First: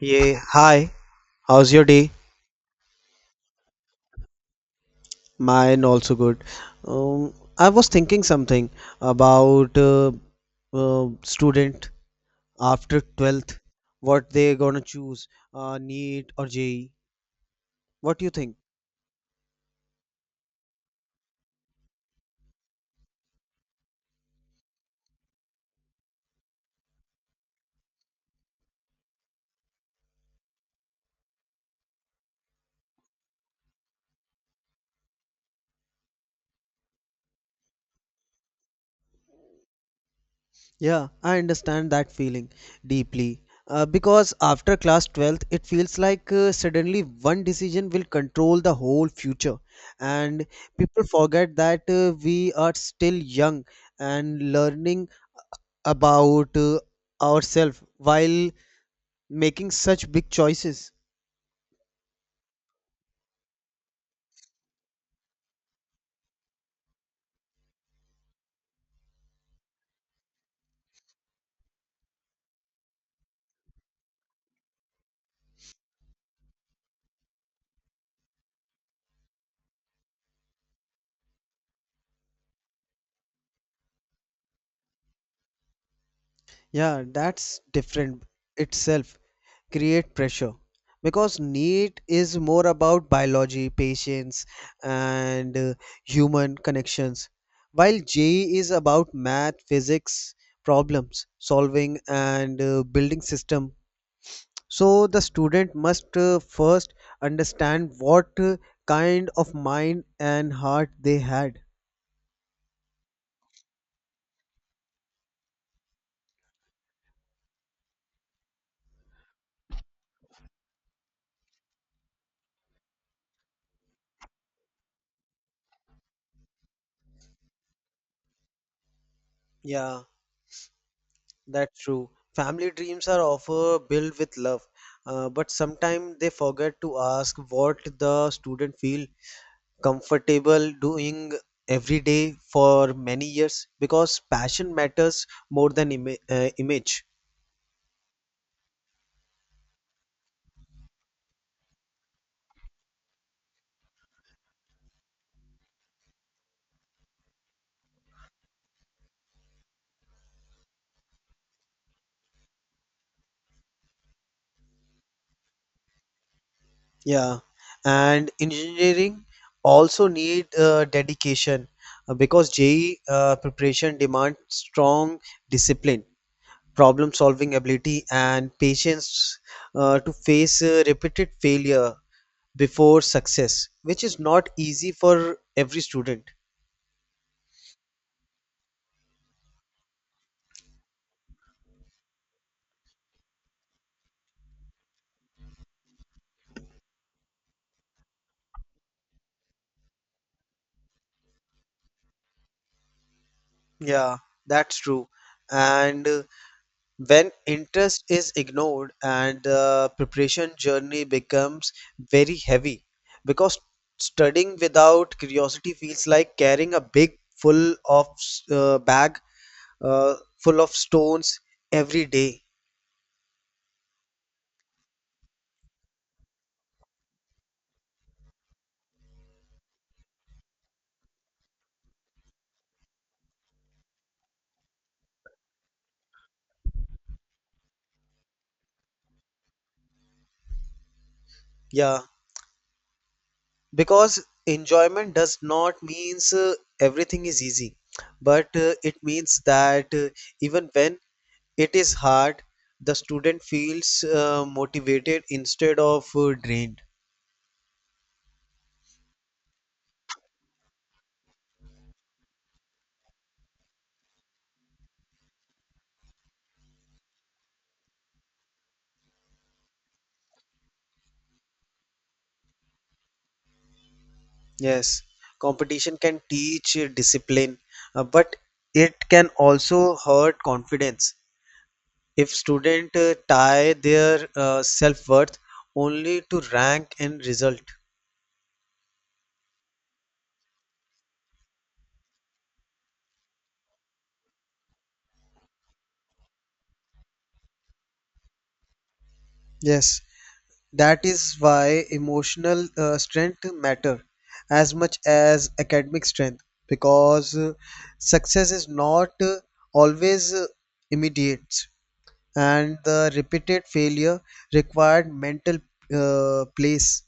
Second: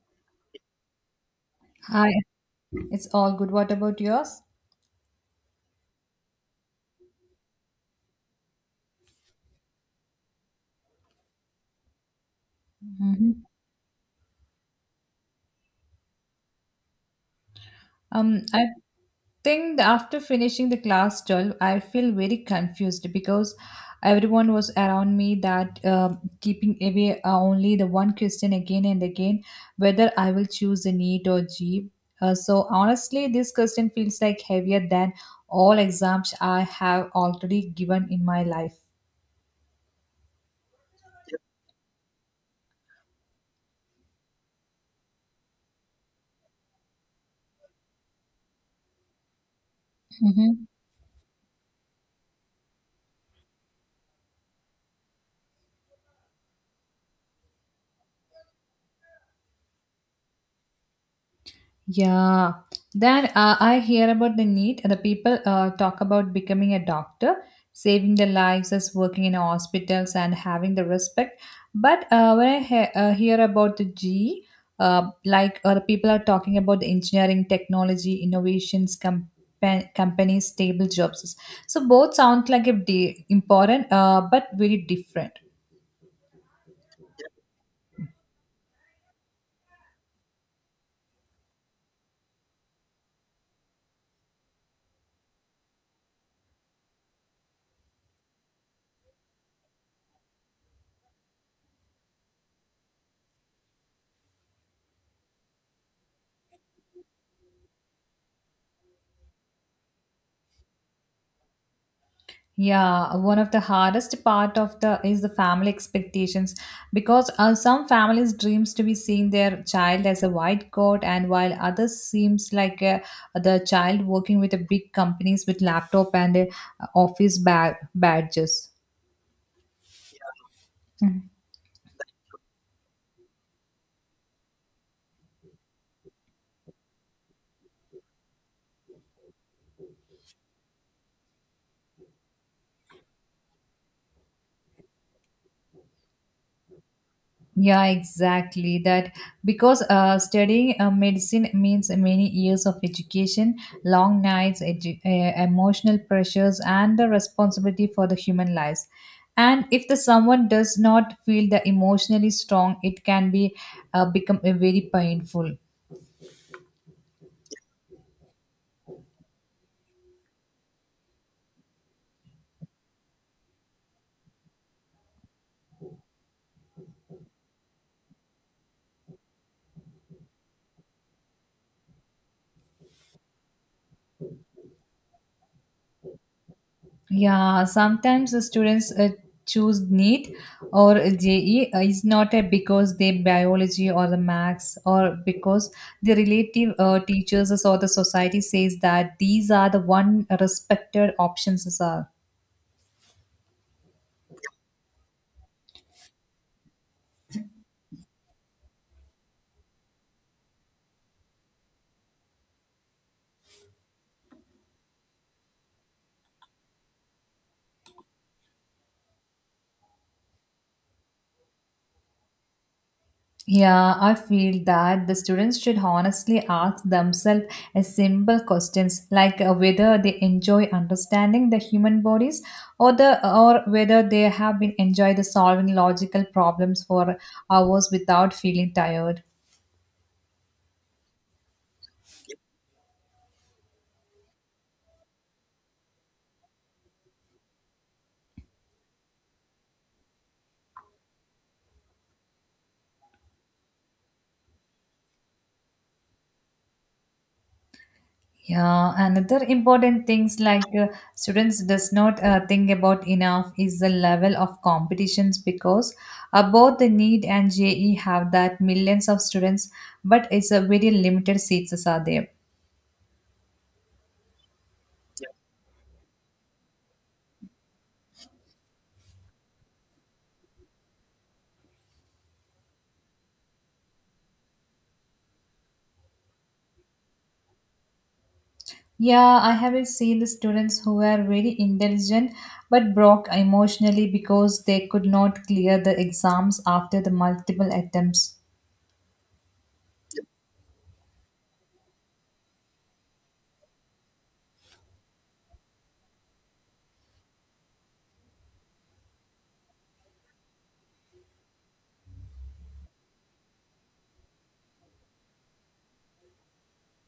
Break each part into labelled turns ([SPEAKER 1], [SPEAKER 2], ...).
[SPEAKER 1] Yeah, hi. How's your day?
[SPEAKER 2] Hi, it's all good. What about yours?
[SPEAKER 1] Mine also good. Um, I was thinking something about student after
[SPEAKER 2] Hmm.
[SPEAKER 1] 12th, what they gonna choose, NEET or JEE. What do you
[SPEAKER 2] Um,
[SPEAKER 1] think?
[SPEAKER 2] I think that after finishing the class 12, I feel very confused because everyone was around me that keeping away only the one question again and again whether I will choose the NEET or G. So honestly, this question feels like heavier than all exams I have already given in my life.
[SPEAKER 1] Yeah, I understand that feeling deeply. Because after class 12th, it feels like suddenly one decision will control the whole future. And
[SPEAKER 2] Mm-hmm.
[SPEAKER 1] people forget that we are still young and learning about ourselves while making such big choices.
[SPEAKER 2] Yeah. Then I hear about the need. The people talk about becoming a doctor, saving their lives as working in hospitals and having the respect. But when I hear about the G, the people are talking about the engineering, technology, innovations, companies, stable jobs. So both sound like important, but very different.
[SPEAKER 1] Yeah, that's different itself, create pressure because need is more about biology, patience, and human connections, while je is about math, physics, problems solving, and building system. So the student must first understand what kind of mind and heart they had.
[SPEAKER 2] Yeah, one of the hardest part of the is the family expectations because some families dreams to be seeing their child as a white coat and while others seems like the child working with the big companies with laptop and office badges.
[SPEAKER 1] Yeah,
[SPEAKER 2] Mm-hmm.
[SPEAKER 1] that's true. Family dreams are often built with love, but sometimes they forget to ask what the student feel comfortable doing every day for many years because passion matters more than image.
[SPEAKER 2] Yeah, exactly. That because studying medicine means many years of education, long nights, emotional pressures, and the responsibility for the human lives. And if the someone does not feel the emotionally strong, it can be become a very painful.
[SPEAKER 1] Yeah, and engineering also need dedication, because JEE preparation demands strong discipline, problem solving ability, and patience to face repeated failure before success, which is not easy for every student.
[SPEAKER 2] Yeah, sometimes the students choose NEET or JE is not a because they biology or the maths or because the relative teachers or the society says that these are the one respected options are.
[SPEAKER 1] Yeah, that's true. And when interest is ignored and the preparation journey becomes very heavy because studying without curiosity feels like carrying a big full of bag uh, full of stones every day.
[SPEAKER 2] Yeah, I feel that the students should honestly ask themselves a simple questions like whether they enjoy understanding the human bodies or the or whether they have been enjoy the solving logical problems for hours without feeling tired.
[SPEAKER 1] Yeah. Because enjoyment does not means everything is easy, but it means that even when it is hard, the student feels motivated instead of drained.
[SPEAKER 2] Yeah, another important things like students does not think about enough is the level of competitions because both the NEET and JE have that millions of students, but it's a very limited seats are there.
[SPEAKER 1] Yes, competition can teach discipline, but it can also hurt confidence if student tie their self worth only to rank and result.
[SPEAKER 2] Yeah, I have seen the students who were very intelligent but broke emotionally because they could not clear the exams after the multiple attempts.
[SPEAKER 1] Yes, that is why emotional strength matter as much as academic strength because success is not always immediate and the repeated failure required mental place.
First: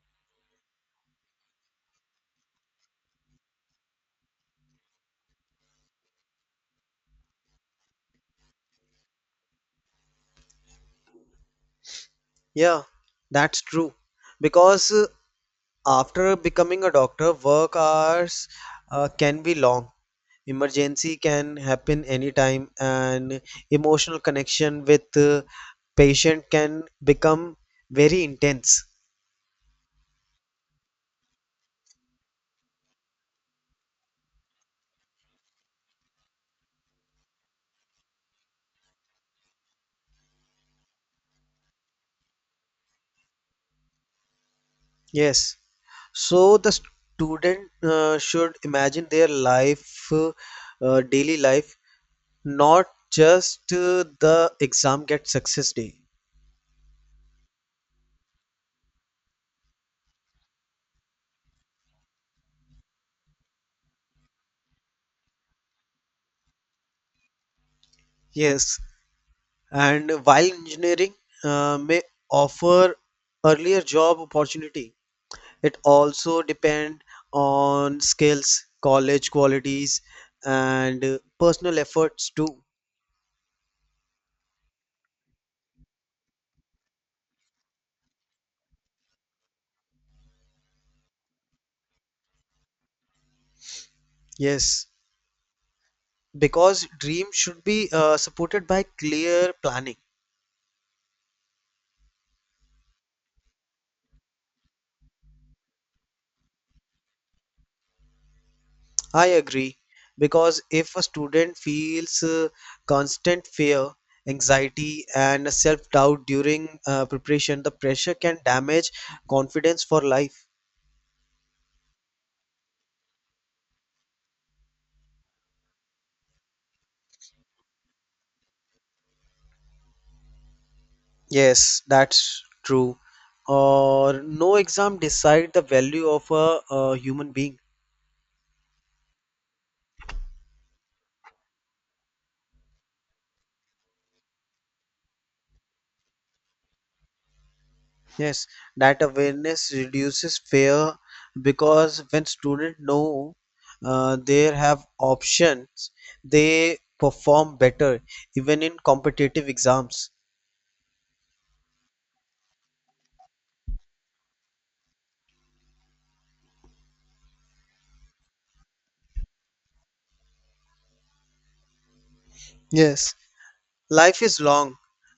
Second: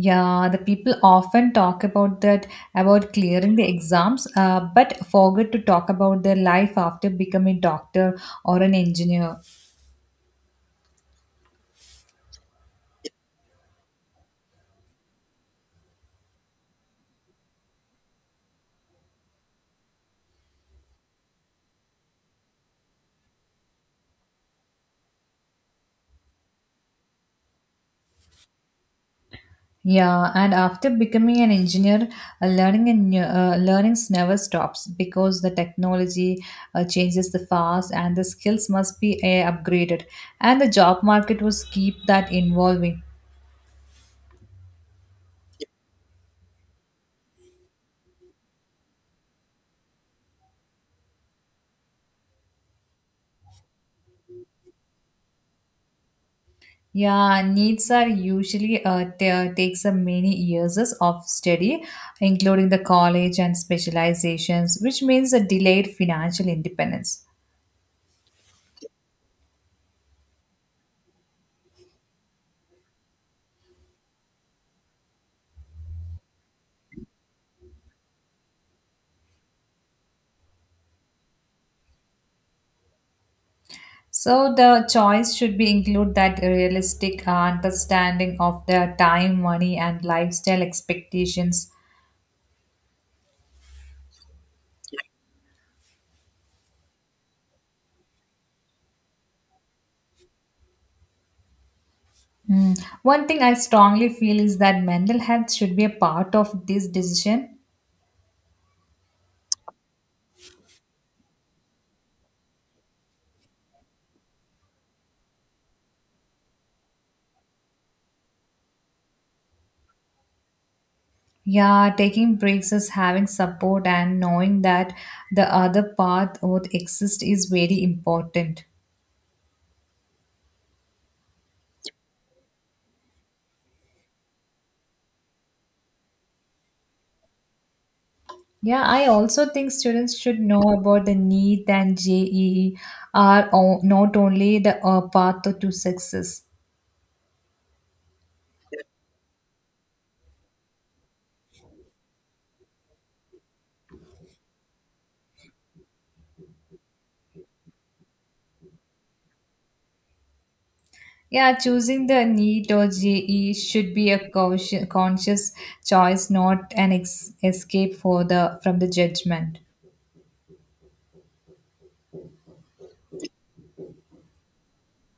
[SPEAKER 2] Yeah, the people often talk about that about clearing the exams, but forget to talk about their life after becoming doctor or an engineer.
[SPEAKER 1] Yeah, that's true because after becoming a doctor, work hours can be long. Emergency can happen anytime, and emotional connection with patient can become very intense.
[SPEAKER 2] Yeah, and after becoming an engineer, learning and learnings never stops because the technology changes the fast and the skills must be upgraded, and the job market was keep that evolving.
[SPEAKER 1] Yes. So the student should imagine their life, daily life, not just the exam get success day.
[SPEAKER 2] Yeah, needs are usually takes a many years of study, including the college and specializations, which means a delayed financial independence.
[SPEAKER 1] Yes. And while engineering may offer earlier job opportunity. It also depend on skills, college qualities, and personal efforts too.
[SPEAKER 2] So the choice should be include that realistic understanding of their time, money, and lifestyle expectations.
[SPEAKER 1] Yes, because dream should be supported by clear planning.
[SPEAKER 2] Mm. One thing I strongly feel is that mental health should be a part of this decision.
[SPEAKER 1] I agree, because if a student feels constant fear, anxiety, and self-doubt during preparation, the pressure can damage confidence for life.
[SPEAKER 2] Yeah, taking breaks is having support and knowing that the other path would exist is very important.
[SPEAKER 1] Yes, that's true. Or no exam decide the value of a human being.
[SPEAKER 2] Yeah, I also think students should know about the NEET and JEE are not only the path to success.
[SPEAKER 1] Yes, that awareness reduces fear because when students know they have options, they perform better even in competitive exams.
[SPEAKER 2] Yeah, choosing the NEET or JE should be a conscious choice, not an escape for the from the judgment.
[SPEAKER 1] Yes, life is long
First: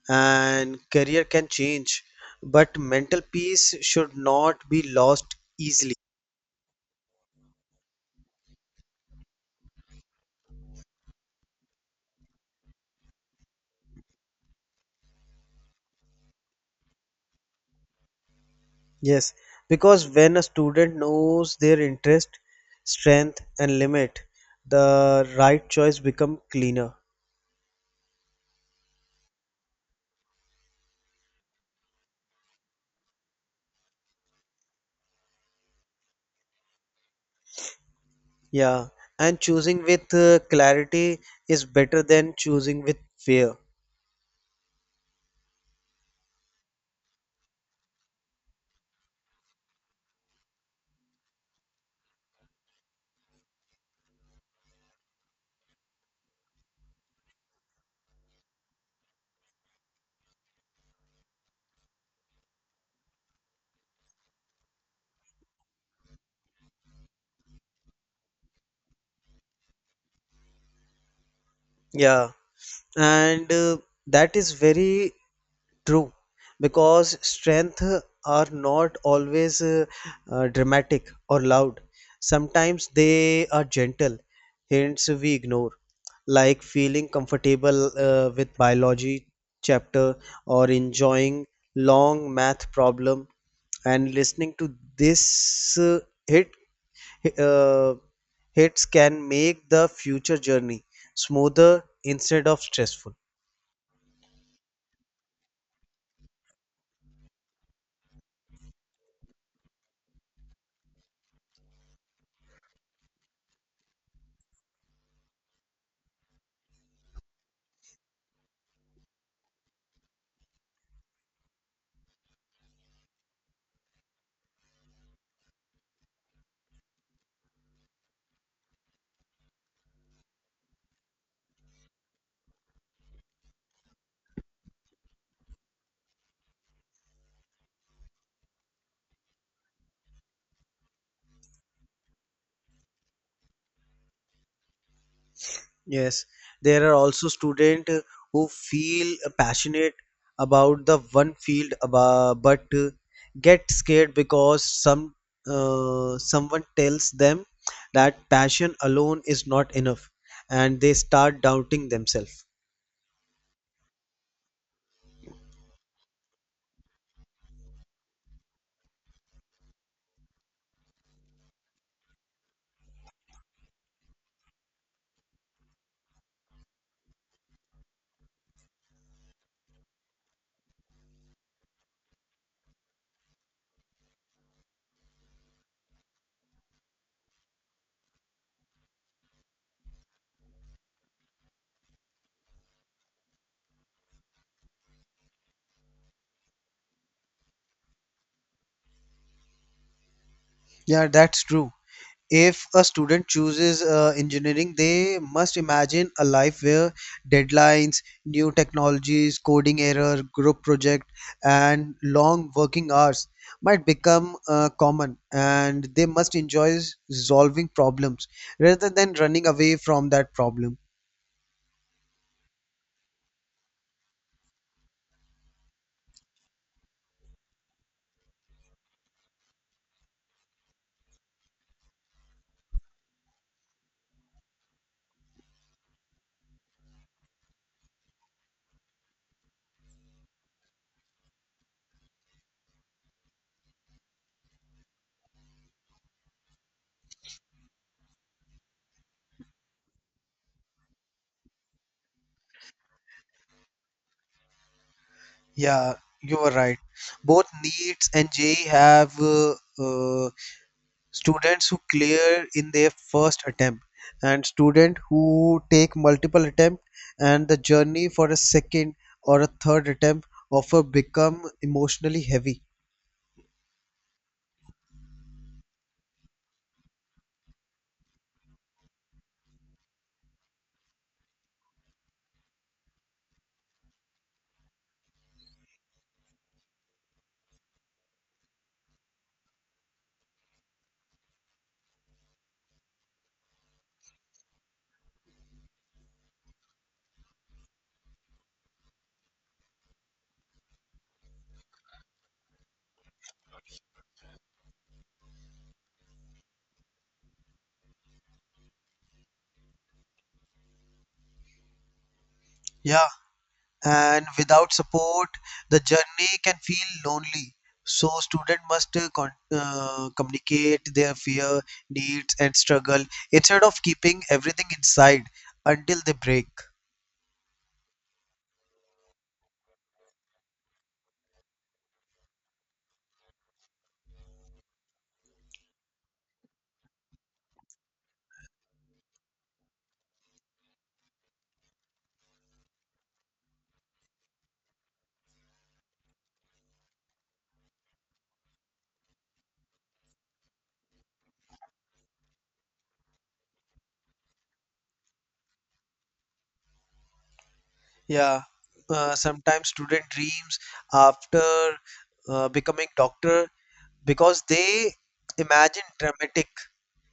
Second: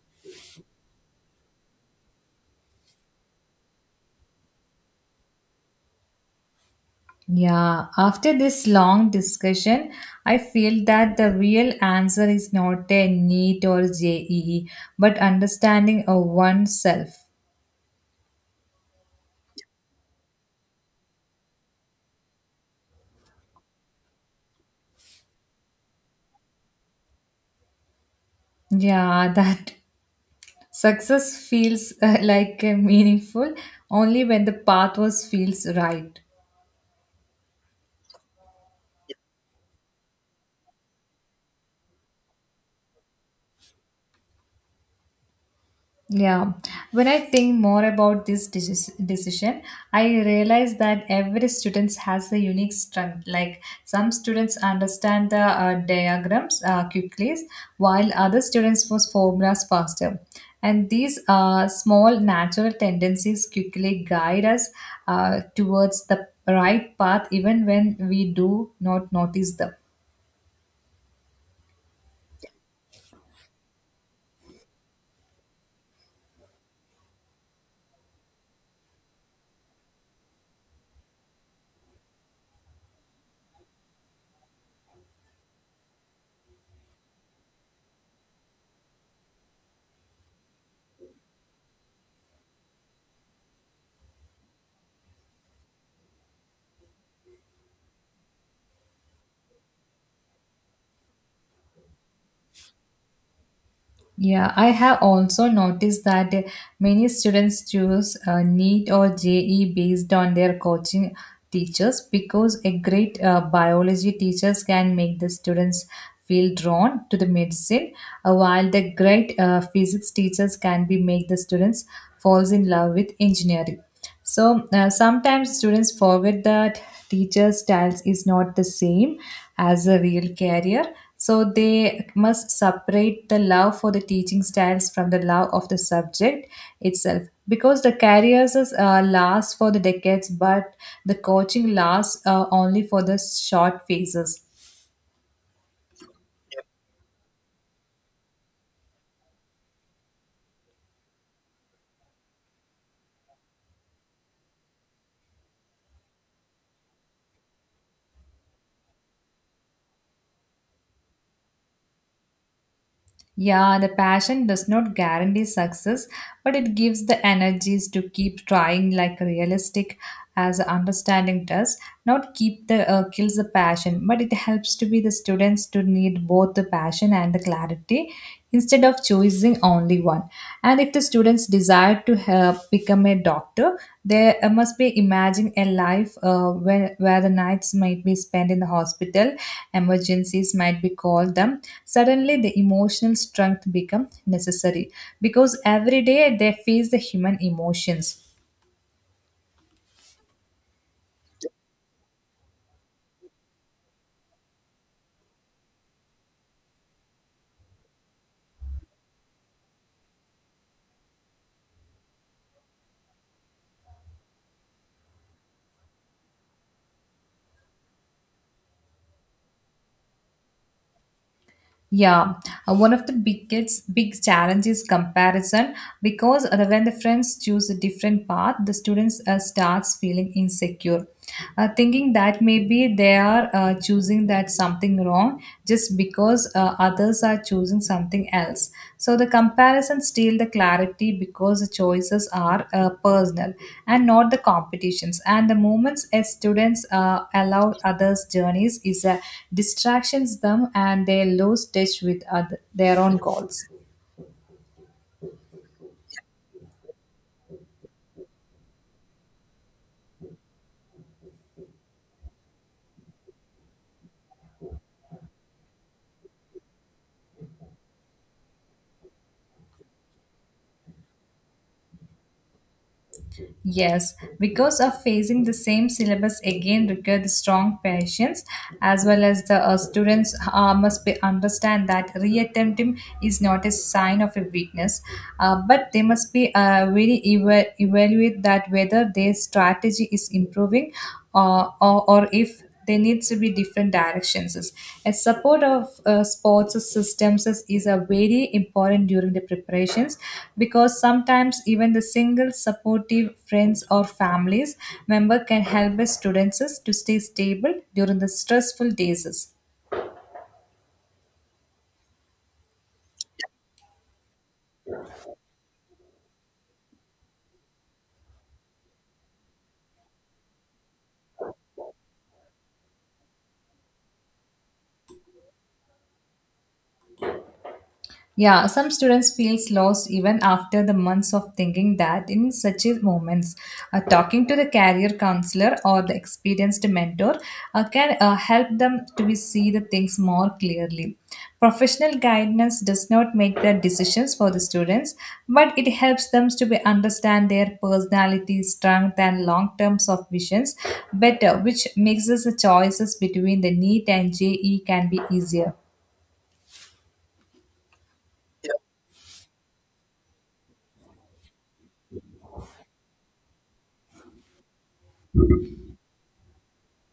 [SPEAKER 1] and career can change, but mental peace should not be lost easily.
[SPEAKER 2] Yeah, after this long discussion, I feel that the real answer is not a NEET or JEE, but understanding of oneself.
[SPEAKER 1] Yes, because when a student knows their interest, strength, and limit, the right choice become cleaner.
[SPEAKER 2] Yeah, that success feels meaningful only when the path was feels right.
[SPEAKER 1] Yeah, and choosing with clarity is better than choosing with fear.
[SPEAKER 2] Yeah, when I think more about this decision, I realize that every student has a unique strength. Like some students understand the diagrams quickly, while other students was formulas faster. And these small natural tendencies quickly guide us towards the right path, even when we do not notice them.
[SPEAKER 1] Yeah, and that is very true because strength are not always dramatic or loud. Sometimes they are gentle hints we ignore, like feeling comfortable with biology chapter or enjoying long math problem, and listening to this hit uh, hits can make the future journey smoother instead of stressful.
[SPEAKER 2] Yeah, I have also noticed that many students choose NEET or JE based on their coaching teachers because a great biology teachers can make the students feel drawn to the medicine, while the great physics teachers can be make the students falls in love with engineering. So sometimes students forget that teacher styles is not the same as a real career. So they must separate the love for the teaching styles from the love of the subject itself. Because the careers is, last for the decades, but the coaching lasts only for the short phases.
[SPEAKER 1] Yes, there are also students who feel passionate about the one field, but get scared because someone tells them that passion alone is not enough, and they start doubting themselves.
[SPEAKER 2] Yeah, the passion does not guarantee success, but it gives the energies to keep trying like realistic as understanding does. Not keep the kills the passion, but it helps to be the students to need both the passion and the clarity instead of choosing only one. And if the students desire to help become a doctor, they must be imagining a life where the nights might be spent in the hospital, emergencies might be called them. Suddenly, the emotional strength become necessary because every day they face the human emotions.
[SPEAKER 1] Yeah, that's true. If a student chooses engineering, they must imagine a life where deadlines, new technologies, coding error, group project, and long working hours might become common, and they must enjoy solving problems rather than running away from that problem.
[SPEAKER 2] Yeah, one of the biggest big challenge is comparison because when the friends choose a different path, the students starts feeling insecure, thinking that maybe they are choosing that something wrong just because others are choosing something else. So the comparison steal the clarity because the choices are personal and not the competitions. And the moments as students allow others' journeys is a distractions them and they lose touch with other, their own goals.
[SPEAKER 1] Yeah, you are right. Both NEETs and JEE have uh, students who clear in their first attempt, and student who take multiple attempt, and the journey for a second or a third attempt offer become emotionally heavy.
[SPEAKER 2] Yes, because of facing the same syllabus again requires strong patience, as well as the students must be understand that reattempting is not a sign of a weakness, but they must be really evaluate that whether their strategy is improving or if there needs to be different directions. A support of sports systems is a very important during the preparations because sometimes even the single supportive friends or families member can help the students to stay stable during the stressful days.
[SPEAKER 1] Yeah, and without support, the journey can feel lonely. So student must communicate their fear, needs, and struggle instead of keeping everything inside until they break.
[SPEAKER 2] Yeah, some students feels lost even after the months of thinking that in such a moments, talking to the career counselor or the experienced mentor can help them to be see the things more clearly. Professional guidance does not make the decisions for the students, but it helps them to be understand their personality, strength, and long terms of visions better, which makes us the choices between the NEET and JEE can be easier.
[SPEAKER 1] Yeah, sometimes student dreams after becoming doctor because they imagine dramatic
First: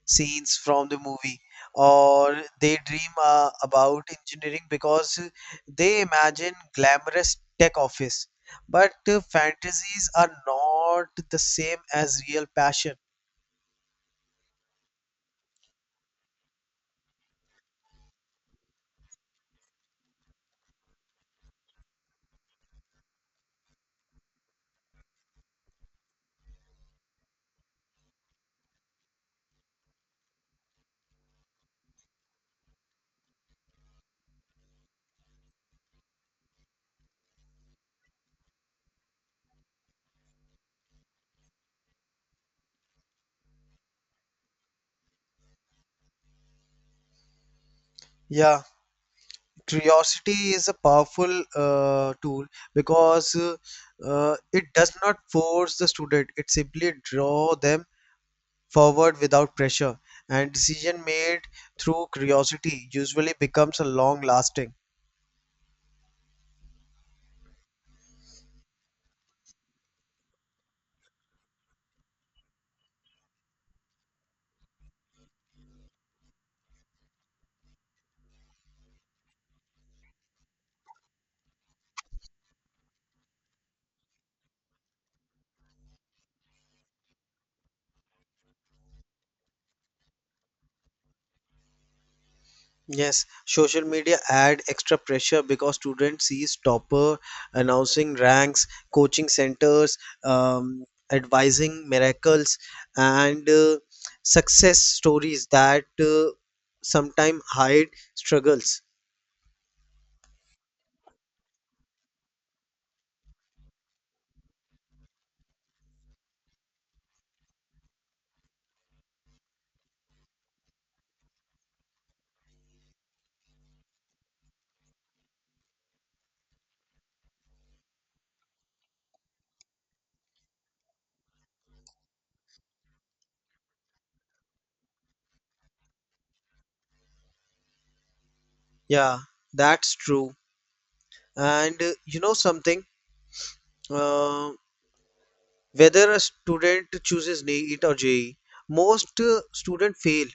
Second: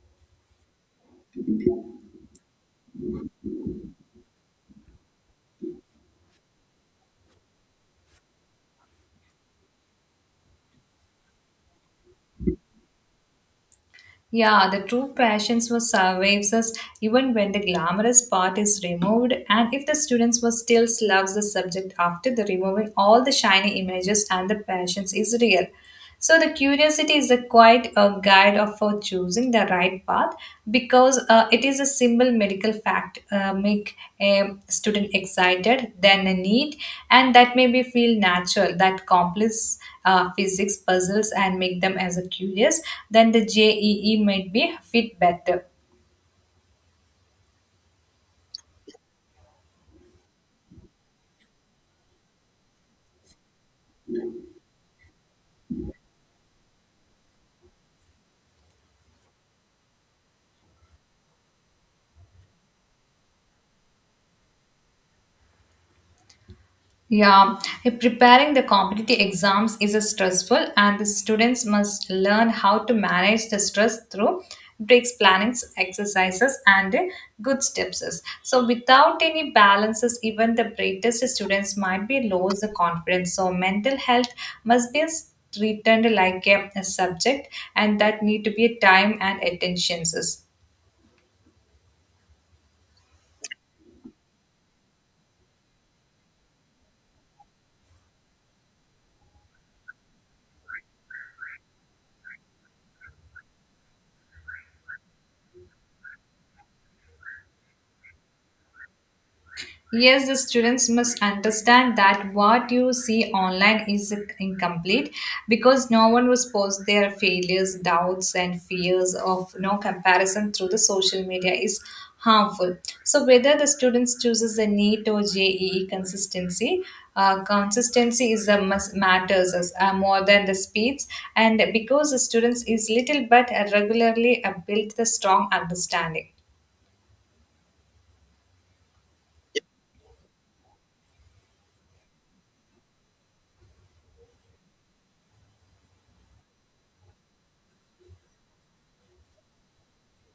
[SPEAKER 1] scenes from the movie, or they dream about engineering because they imagine glamorous tech office. But fantasies are not the same as real passion.
[SPEAKER 2] Yeah, the true passions was survives us even when the glamorous part is removed, and if the students were still loves the subject after the removing all the shiny images and the passions is real. So the curiosity is a quite a guide of for choosing the right path because it is a simple medical fact make a student excited then a need and that may be feel natural that complex physics puzzles and make them as a curious then the jee might be fit better.
[SPEAKER 1] Yeah. Curiosity is a powerful tool because it does not force the student, it simply draw them forward without pressure. And decision made through curiosity usually becomes a long lasting.
[SPEAKER 2] Yeah, preparing the competitive exams is a stressful, and the students must learn how to manage the stress through breaks, plannings, exercises, and good steps. So, without any balances, even the brightest students might be lose the confidence. So, mental health must be treated like a subject, and that need to be a time and attentions.
[SPEAKER 1] Yes, social media add extra pressure because students sees topper announcing ranks, coaching centers, um, advising miracles, and success stories that sometimes hide struggles.
[SPEAKER 2] Yes, the students must understand that what you see online is incomplete because no one was post their failures, doubts, and fears of no comparison through the social media is harmful. So whether the students chooses a NEET or JEE consistency, consistency is a must matters as, more than the speeds, and because the students is little but regularly build the strong understanding.
[SPEAKER 1] Yeah, that's true. And you know something, uh, whether a student chooses NEET or JEE, most students fail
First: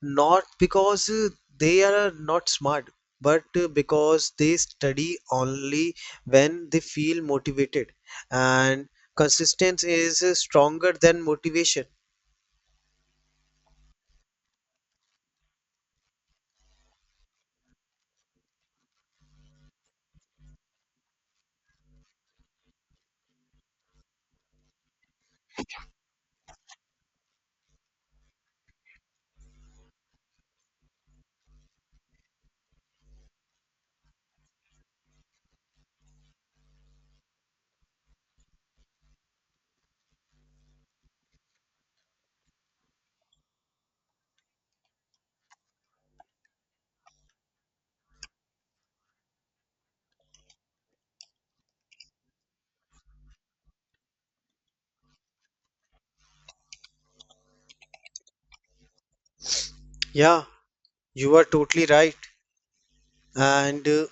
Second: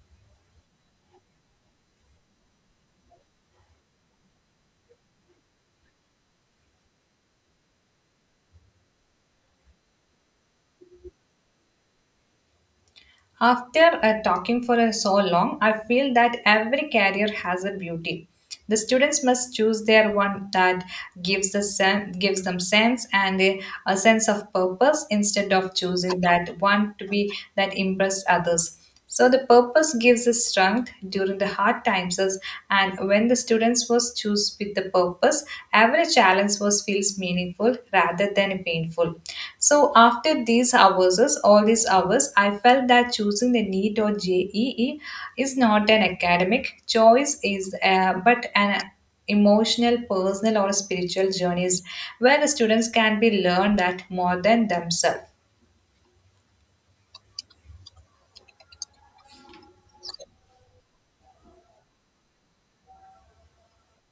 [SPEAKER 1] not because they are not smart, but because they study only when they feel motivated. And consistency is stronger than motivation.
[SPEAKER 2] After talking for so long, I feel that every career has a beauty. The students must choose their one that gives the gives them sense and a sense of purpose instead of choosing that one to be that impress others. So the purpose gives the strength during the hard times and when the students was choose with the purpose, every challenge was feels meaningful rather than painful. So after these hours, all these hours, I felt that choosing the NEET or JEE is not an academic choice is but an emotional, personal or spiritual journeys where the students can be learned that more than themselves.
[SPEAKER 1] Yeah, you are totally right. And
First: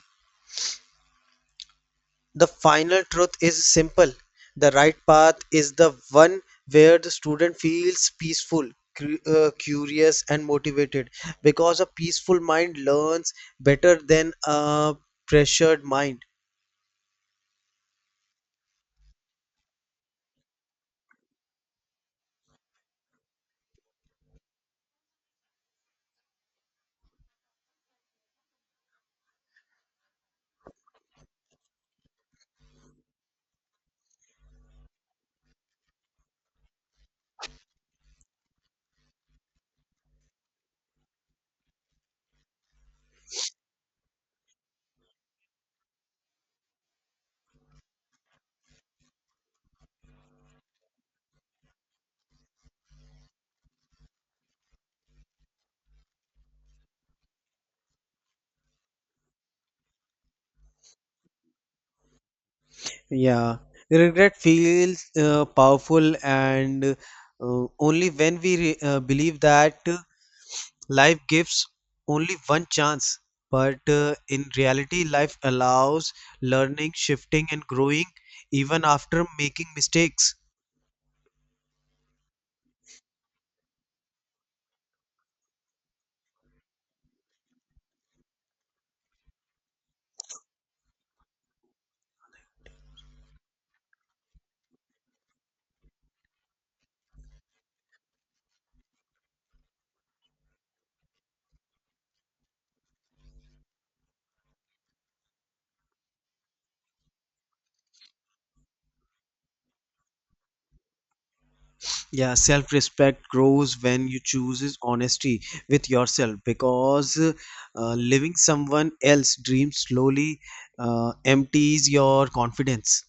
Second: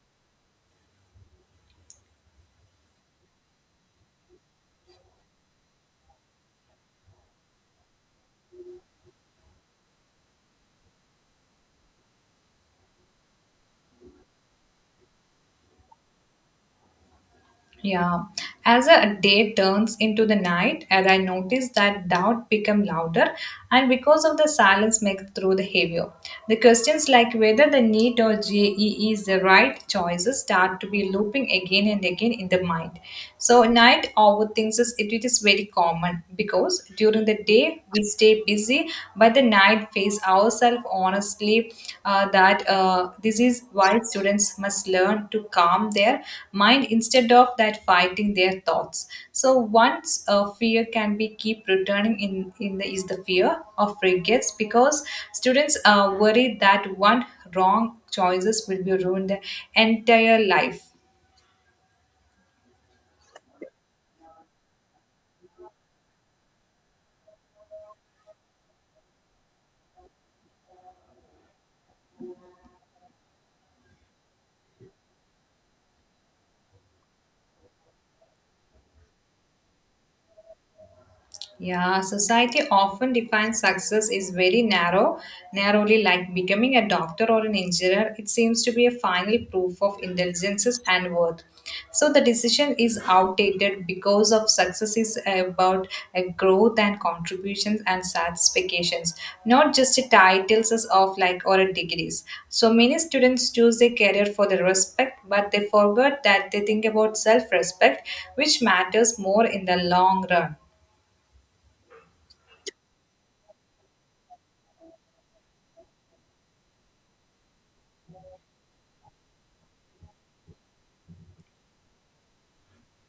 [SPEAKER 1] the final truth is simple. The right path is the one where the student feels peaceful, curious, and motivated because a peaceful mind learns better than a pressured mind.
[SPEAKER 2] Yeah, as a day turns into the night, and I notice that doubt become louder, and because of the silence make through the heavier. The questions like whether the NEET or JEE is the right choices start to be looping again and again in the mind. So night overthinks is it is very common because during the day we stay busy, but at the night face ourselves honestly that this is why students must learn to calm their mind instead of that fighting their thoughts. So once a fear can be keep returning in the is the fear of regrets because students are worried that one wrong choices will be ruined their entire life.
[SPEAKER 1] Yeah, regret feels powerful, and only when we believe that life gives only one chance. But in reality, life allows learning, shifting, and growing even after making mistakes.
[SPEAKER 2] Yeah, society often defines success is very narrow, narrowly, like becoming a doctor or an engineer. It seems to be a final proof of intelligences and worth. So the decision is outdated because of success is about a growth and contributions and satisfactions, not just a titles of like or a degrees. So many students choose their career for the respect, but they forget that they think about self-respect, which matters more in the long run.
[SPEAKER 1] Yeah, self respect grows when you chooses honesty with yourself because living someone else's dreams slowly empties your confidence.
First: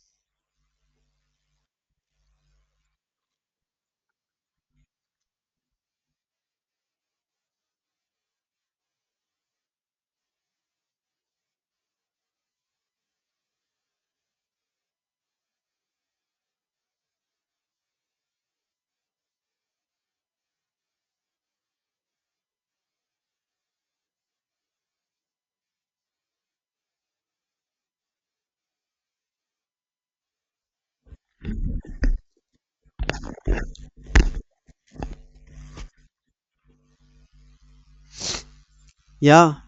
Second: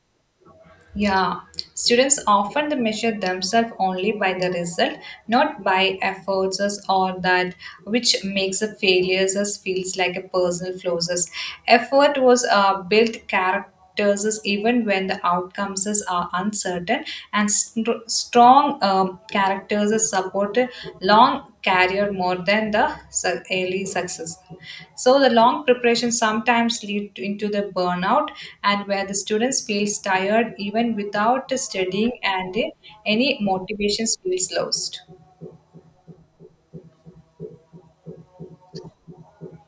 [SPEAKER 2] Yeah, students often they measure themselves only by the result, not by efforts us or that which makes a failures us feels like a personal flaws us. Effort was built characters us even when the outcomes us are uncertain, and strong characters supported long career more than the early success. So the long preparation sometimes lead into the burnout and where the students feels tired even without studying and any motivations feels lost.
[SPEAKER 1] Yeah,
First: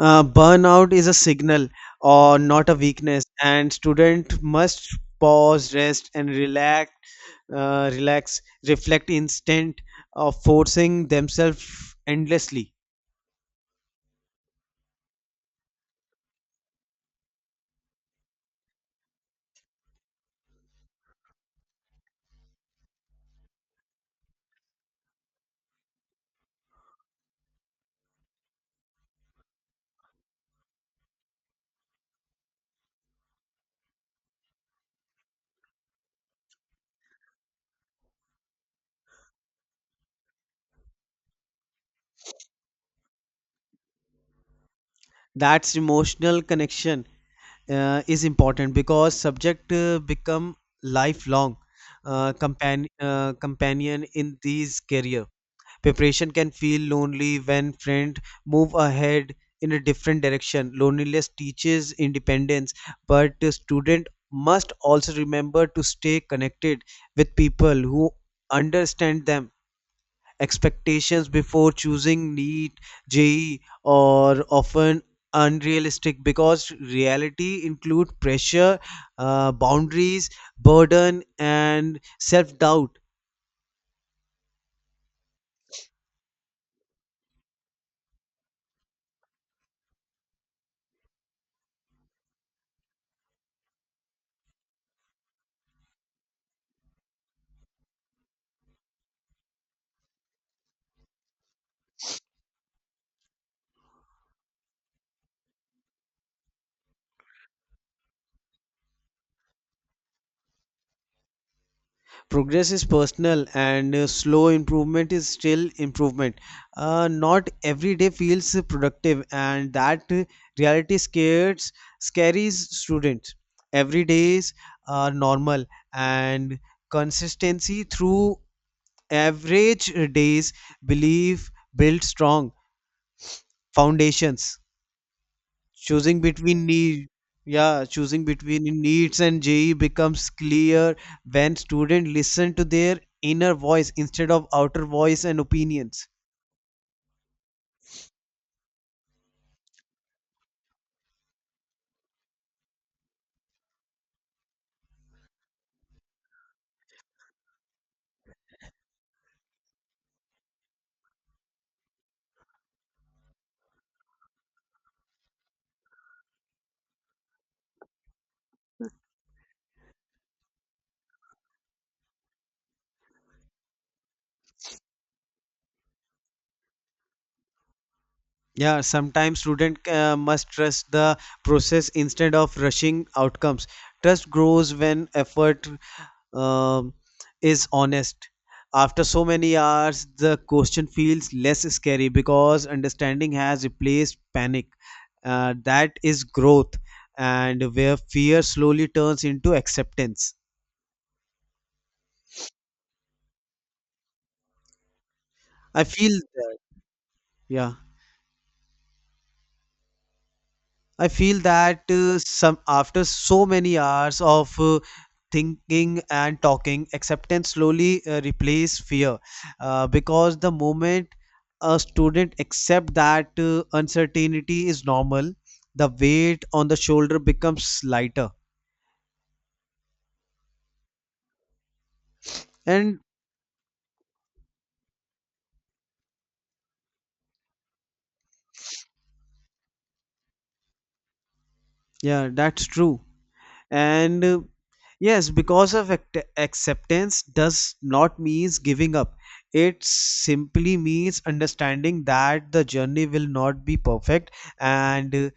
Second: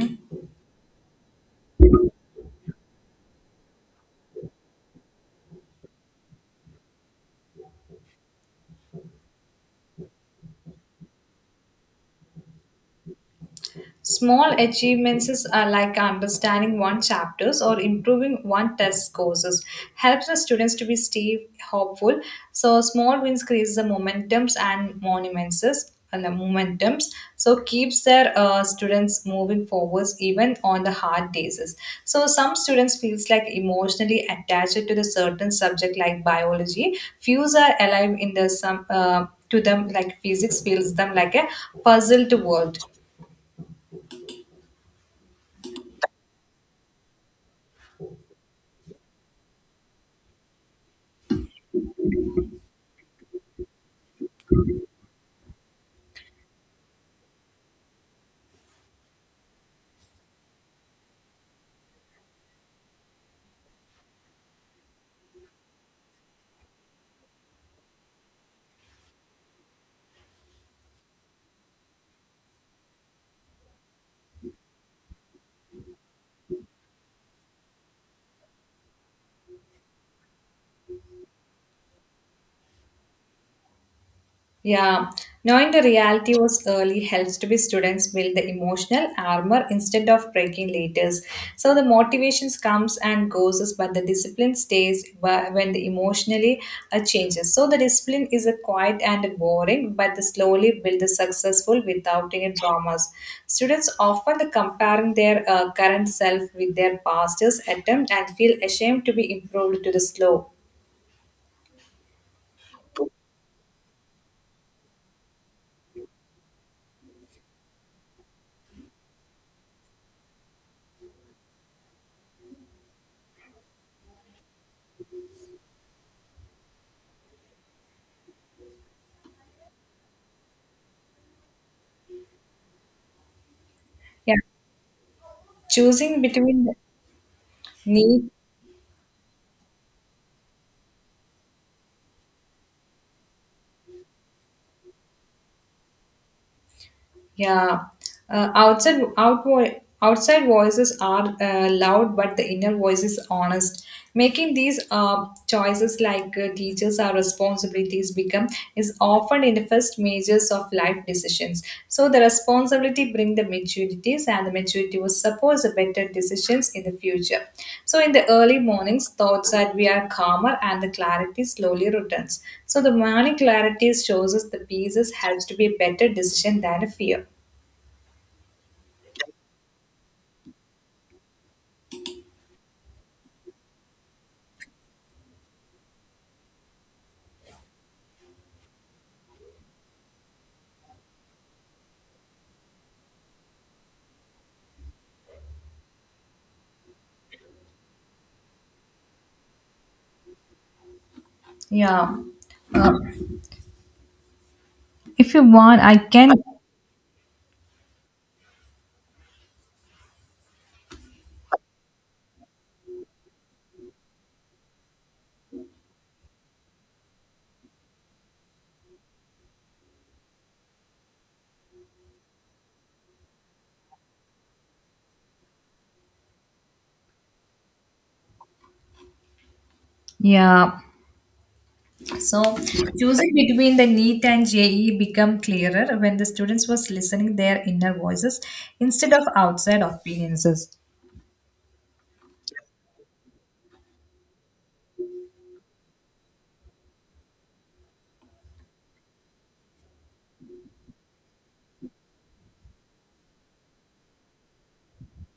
[SPEAKER 1] Burnout is a signal or not a weakness, and student must pause, rest, and relax, reflect instead of forcing themselves endlessly.
[SPEAKER 2] Small achievements are like understanding one chapters or improving one test courses helps the students to be stay hopeful. So small wins creates the momentums and monuments and the momentums. So keeps their students moving forwards even on the hard days. So some students feels like emotionally attached to the certain subject like biology. Few are alive in the some to them like physics feels them like a puzzled world.
[SPEAKER 1] That's emotional connection is important because subject become lifelong companion in these career. Preparation can feel lonely when friends move ahead in a different direction. Loneliness teaches independence, but the student must also remember to stay connected with people who understand them. Expectations before choosing NEET, JE are often unrealistic because reality include pressure, boundaries, burden, and self-doubt.
[SPEAKER 2] Yeah, knowing the reality was early helps to be students build the emotional armor instead of breaking later. So the motivations comes and goes, but the discipline stays when the emotionally changes. So the discipline is a quiet and boring, but the slowly build the successful without any dramas. Students often the comparing their current self with their past attempt and feel ashamed to be improved to the slow.
[SPEAKER 1] Progress is personal, and slow improvement is still improvement. Uh, not every day feels productive, and that reality scares students. Every days are normal, and consistency through average days, believe, build strong
[SPEAKER 2] Yeah,
[SPEAKER 1] foundations. choosing
[SPEAKER 2] choosing
[SPEAKER 1] between
[SPEAKER 2] between
[SPEAKER 1] need yeah choosing
[SPEAKER 2] need.
[SPEAKER 1] between needs and je becomes clear when students listen to their inner voice instead of outer voice and opinions.
[SPEAKER 2] Yeah, outside outward outside voices are loud, but the inner voice is honest. Making these choices, like teachers, our responsibilities become, is often in the first majors of life decisions. So the responsibility bring the maturities, and the maturity will support the better decisions in the future. So in the early mornings, thoughts that we are calmer, and the clarity slowly returns. So the morning clarity shows us the pieces helps to be a better decision than a fear.
[SPEAKER 1] Yeah, sometimes student must trust the process instead of rushing outcomes. Trust grows when effort um, is honest. After so many hours, the question feels less scary because understanding has replaced panic. That is growth, and where fear slowly turns into acceptance.
[SPEAKER 2] Yeah. Uh, if you want,
[SPEAKER 1] I
[SPEAKER 2] I
[SPEAKER 1] feel
[SPEAKER 2] can.
[SPEAKER 1] that, yeah. I feel that some after so many hours of thinking and talking, acceptance slowly replace fear because the moment a student accept that uncertainty is normal, the weight on the shoulder becomes lighter.
[SPEAKER 2] Yeah. So
[SPEAKER 1] And
[SPEAKER 2] choosing between the NEET and JE become clearer when the students was listening their inner voices instead of outside opinions.
[SPEAKER 1] yeah, that's true. And yes, because of acceptance does not means giving up. It simply means understanding that the journey will not be perfect, and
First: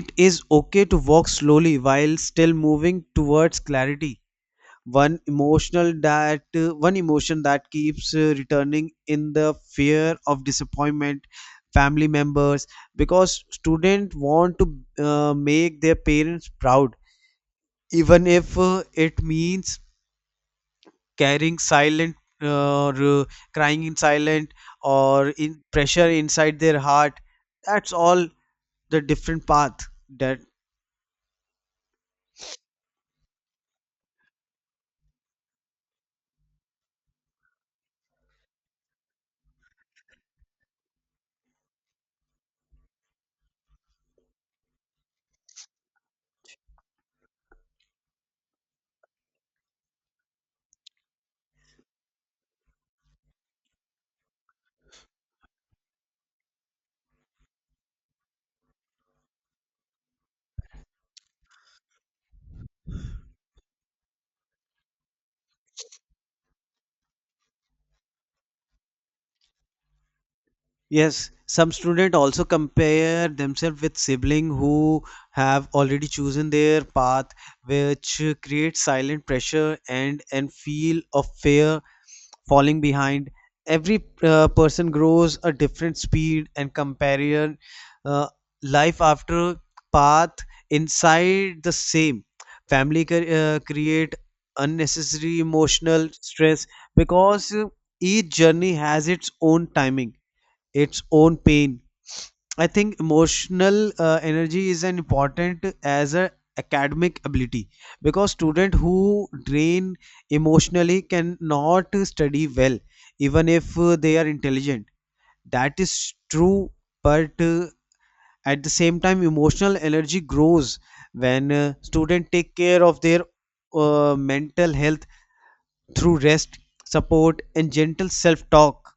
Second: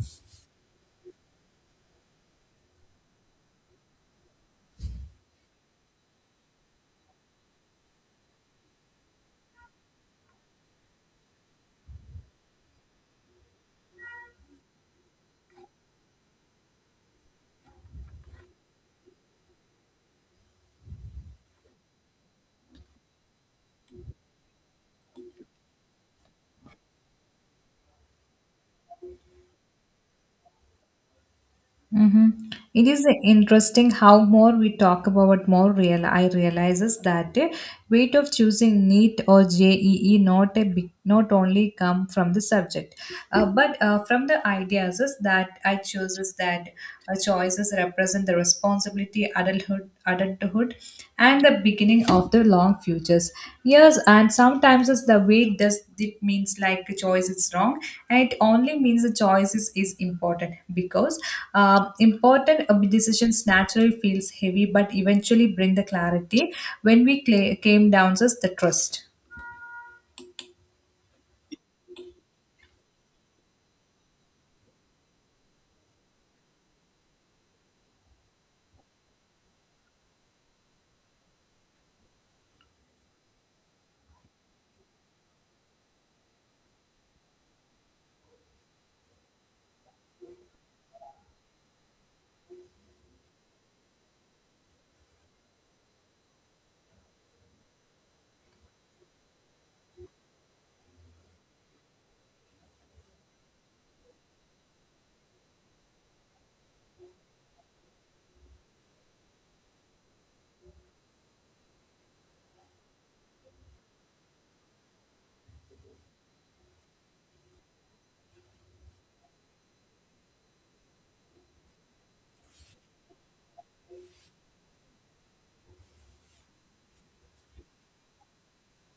[SPEAKER 1] it is okay to walk slowly while still moving towards clarity. One emotion that keeps returning in the fear of disappointment family members because students want to make their parents proud even if it means carrying silent uh, r- crying in silent or in pressure inside their heart. That's all the different path that.
[SPEAKER 2] Mm-hmm. It is interesting how more we talk about more real I realizes that the weight of choosing NEET or JEE not a big, not only come from the subject, but from the ideas is that I chooses that choices represent the responsibility adulthood and the beginning of the long futures. Yes, and sometimes it's the way does it means like a choice is wrong, and it only means the choice is important because important decisions naturally feels heavy, but eventually bring the clarity when we cla came down as the trust.
[SPEAKER 1] Yes, some student also compare themselves with sibling who have already chosen their path, which creates silent pressure and feel of fear falling behind. Every person grows a different speed and compare uh, life after path inside the same family create unnecessary emotional stress because each journey has its own timing, its own pain. I think emotional energy is an important as a academic ability because student who drain emotionally cannot study well even if they are intelligent. That is true, but at the same time emotional energy grows when student take care of their mental health through rest, support, and gentle self talk.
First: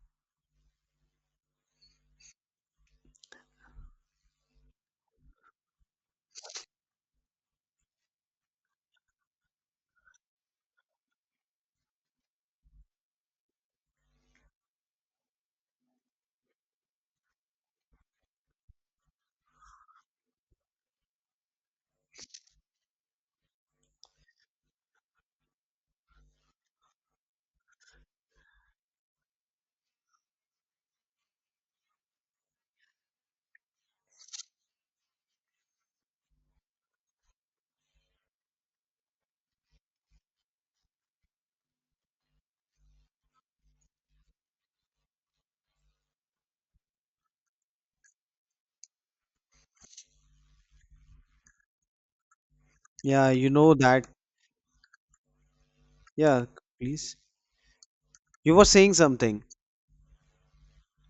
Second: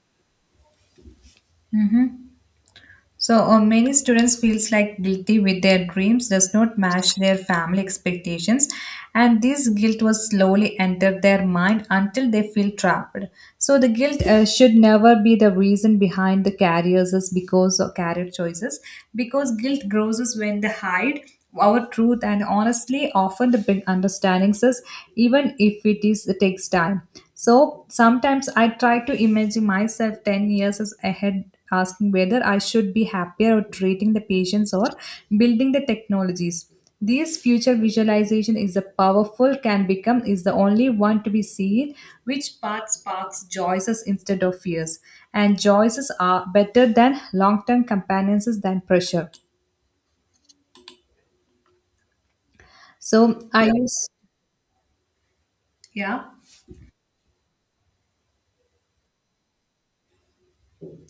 [SPEAKER 2] So, many students feels like guilty with their dreams does not match their family expectations, and this guilt was slowly enter their mind until they feel trapped. So, the guilt should never be the reason behind the careers is because of career choices, because guilt grows us when they hide our truth and honestly often the big understandings is even if it is it takes time. So sometimes I try to imagine myself 10 years as ahead asking whether I should be happier at treating the patients or building the technologies. This future visualization is a powerful can become is the only one to be seen which path sparks joys instead of fears and joys are better than long-term companions than pressure.
[SPEAKER 1] Yeah, you
[SPEAKER 2] So I
[SPEAKER 1] know that.
[SPEAKER 2] use, yeah,
[SPEAKER 1] Yeah, please. You were saying something.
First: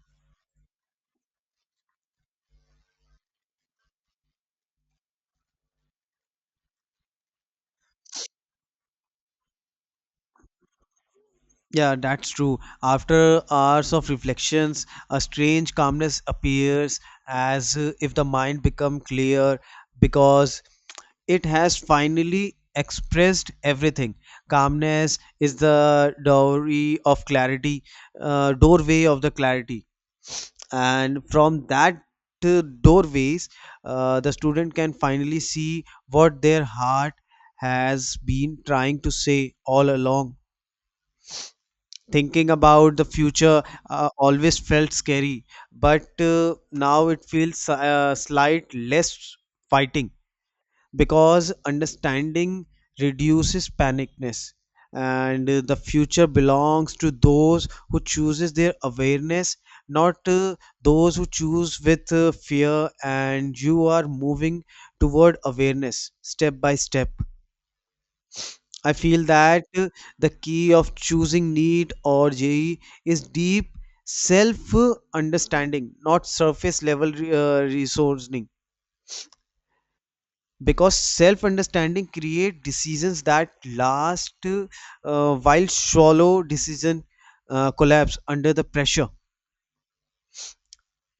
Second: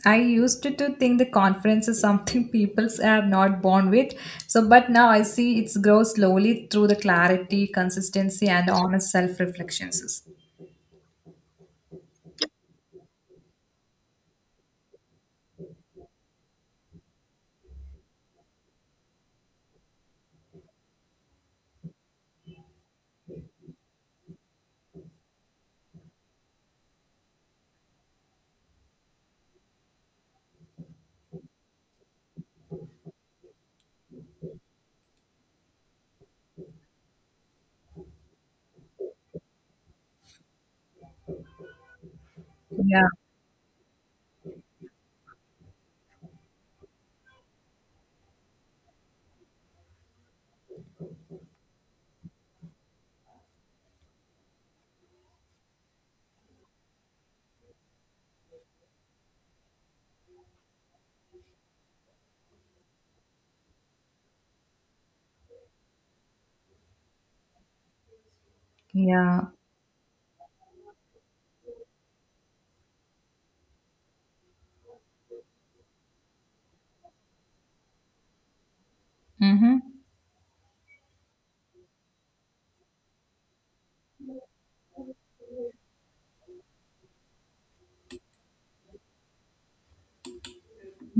[SPEAKER 2] I used to think the conference is something people are not born with. So, but now I see it's grow slowly through the clarity, consistency, and honest self reflections.
[SPEAKER 1] Yeah, that's true. After hours of reflections, a strange calmness appears as if the mind become clear because it has finally expressed everything. Calmness is the dowry of clarity, doorway of the clarity. And from that doorways, the student can finally see what their heart has been trying to say all along. Thinking about the
[SPEAKER 2] Yeah,
[SPEAKER 1] future always felt scary, but now it feels slight less fighting because understanding reduces panicness, and the future belongs to those who chooses their awareness, not those who choose with fear, and you are moving toward awareness step by step. I feel
[SPEAKER 2] yeah.
[SPEAKER 1] that the key of choosing NEET or JE is deep self understanding, not surface level reasoning.
[SPEAKER 2] Mm-hmm.
[SPEAKER 1] Because self understanding create decisions that last, while shallow decision collapse under the pressure.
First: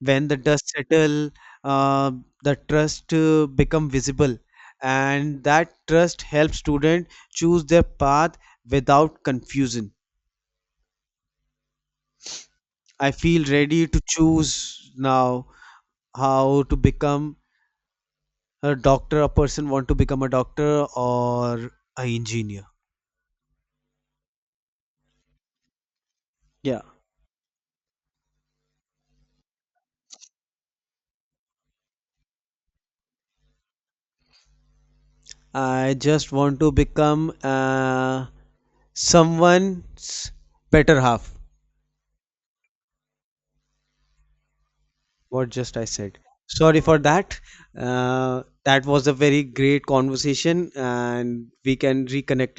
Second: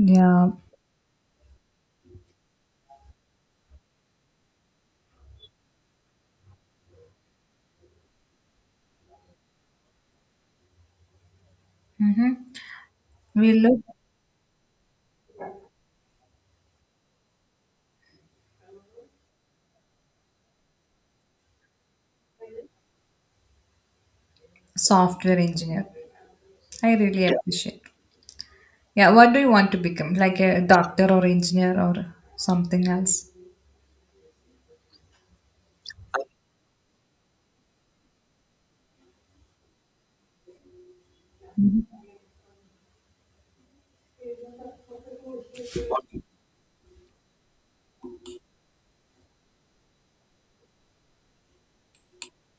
[SPEAKER 1] When the dust settle, uh, the trust become visible, and that trust helps student choose their path without confusion. I feel
[SPEAKER 2] We look
[SPEAKER 1] ready to choose now how to become a doctor, a person want to become a doctor or a engineer.
[SPEAKER 2] software engineer.
[SPEAKER 1] Yeah.
[SPEAKER 2] I really, yeah, appreciate. Yeah, what do you want to become? Like a doctor or engineer or something else?
[SPEAKER 1] I just want to become someone's better half. What just I said. Sorry for that. That was a very great conversation, and we can reconnect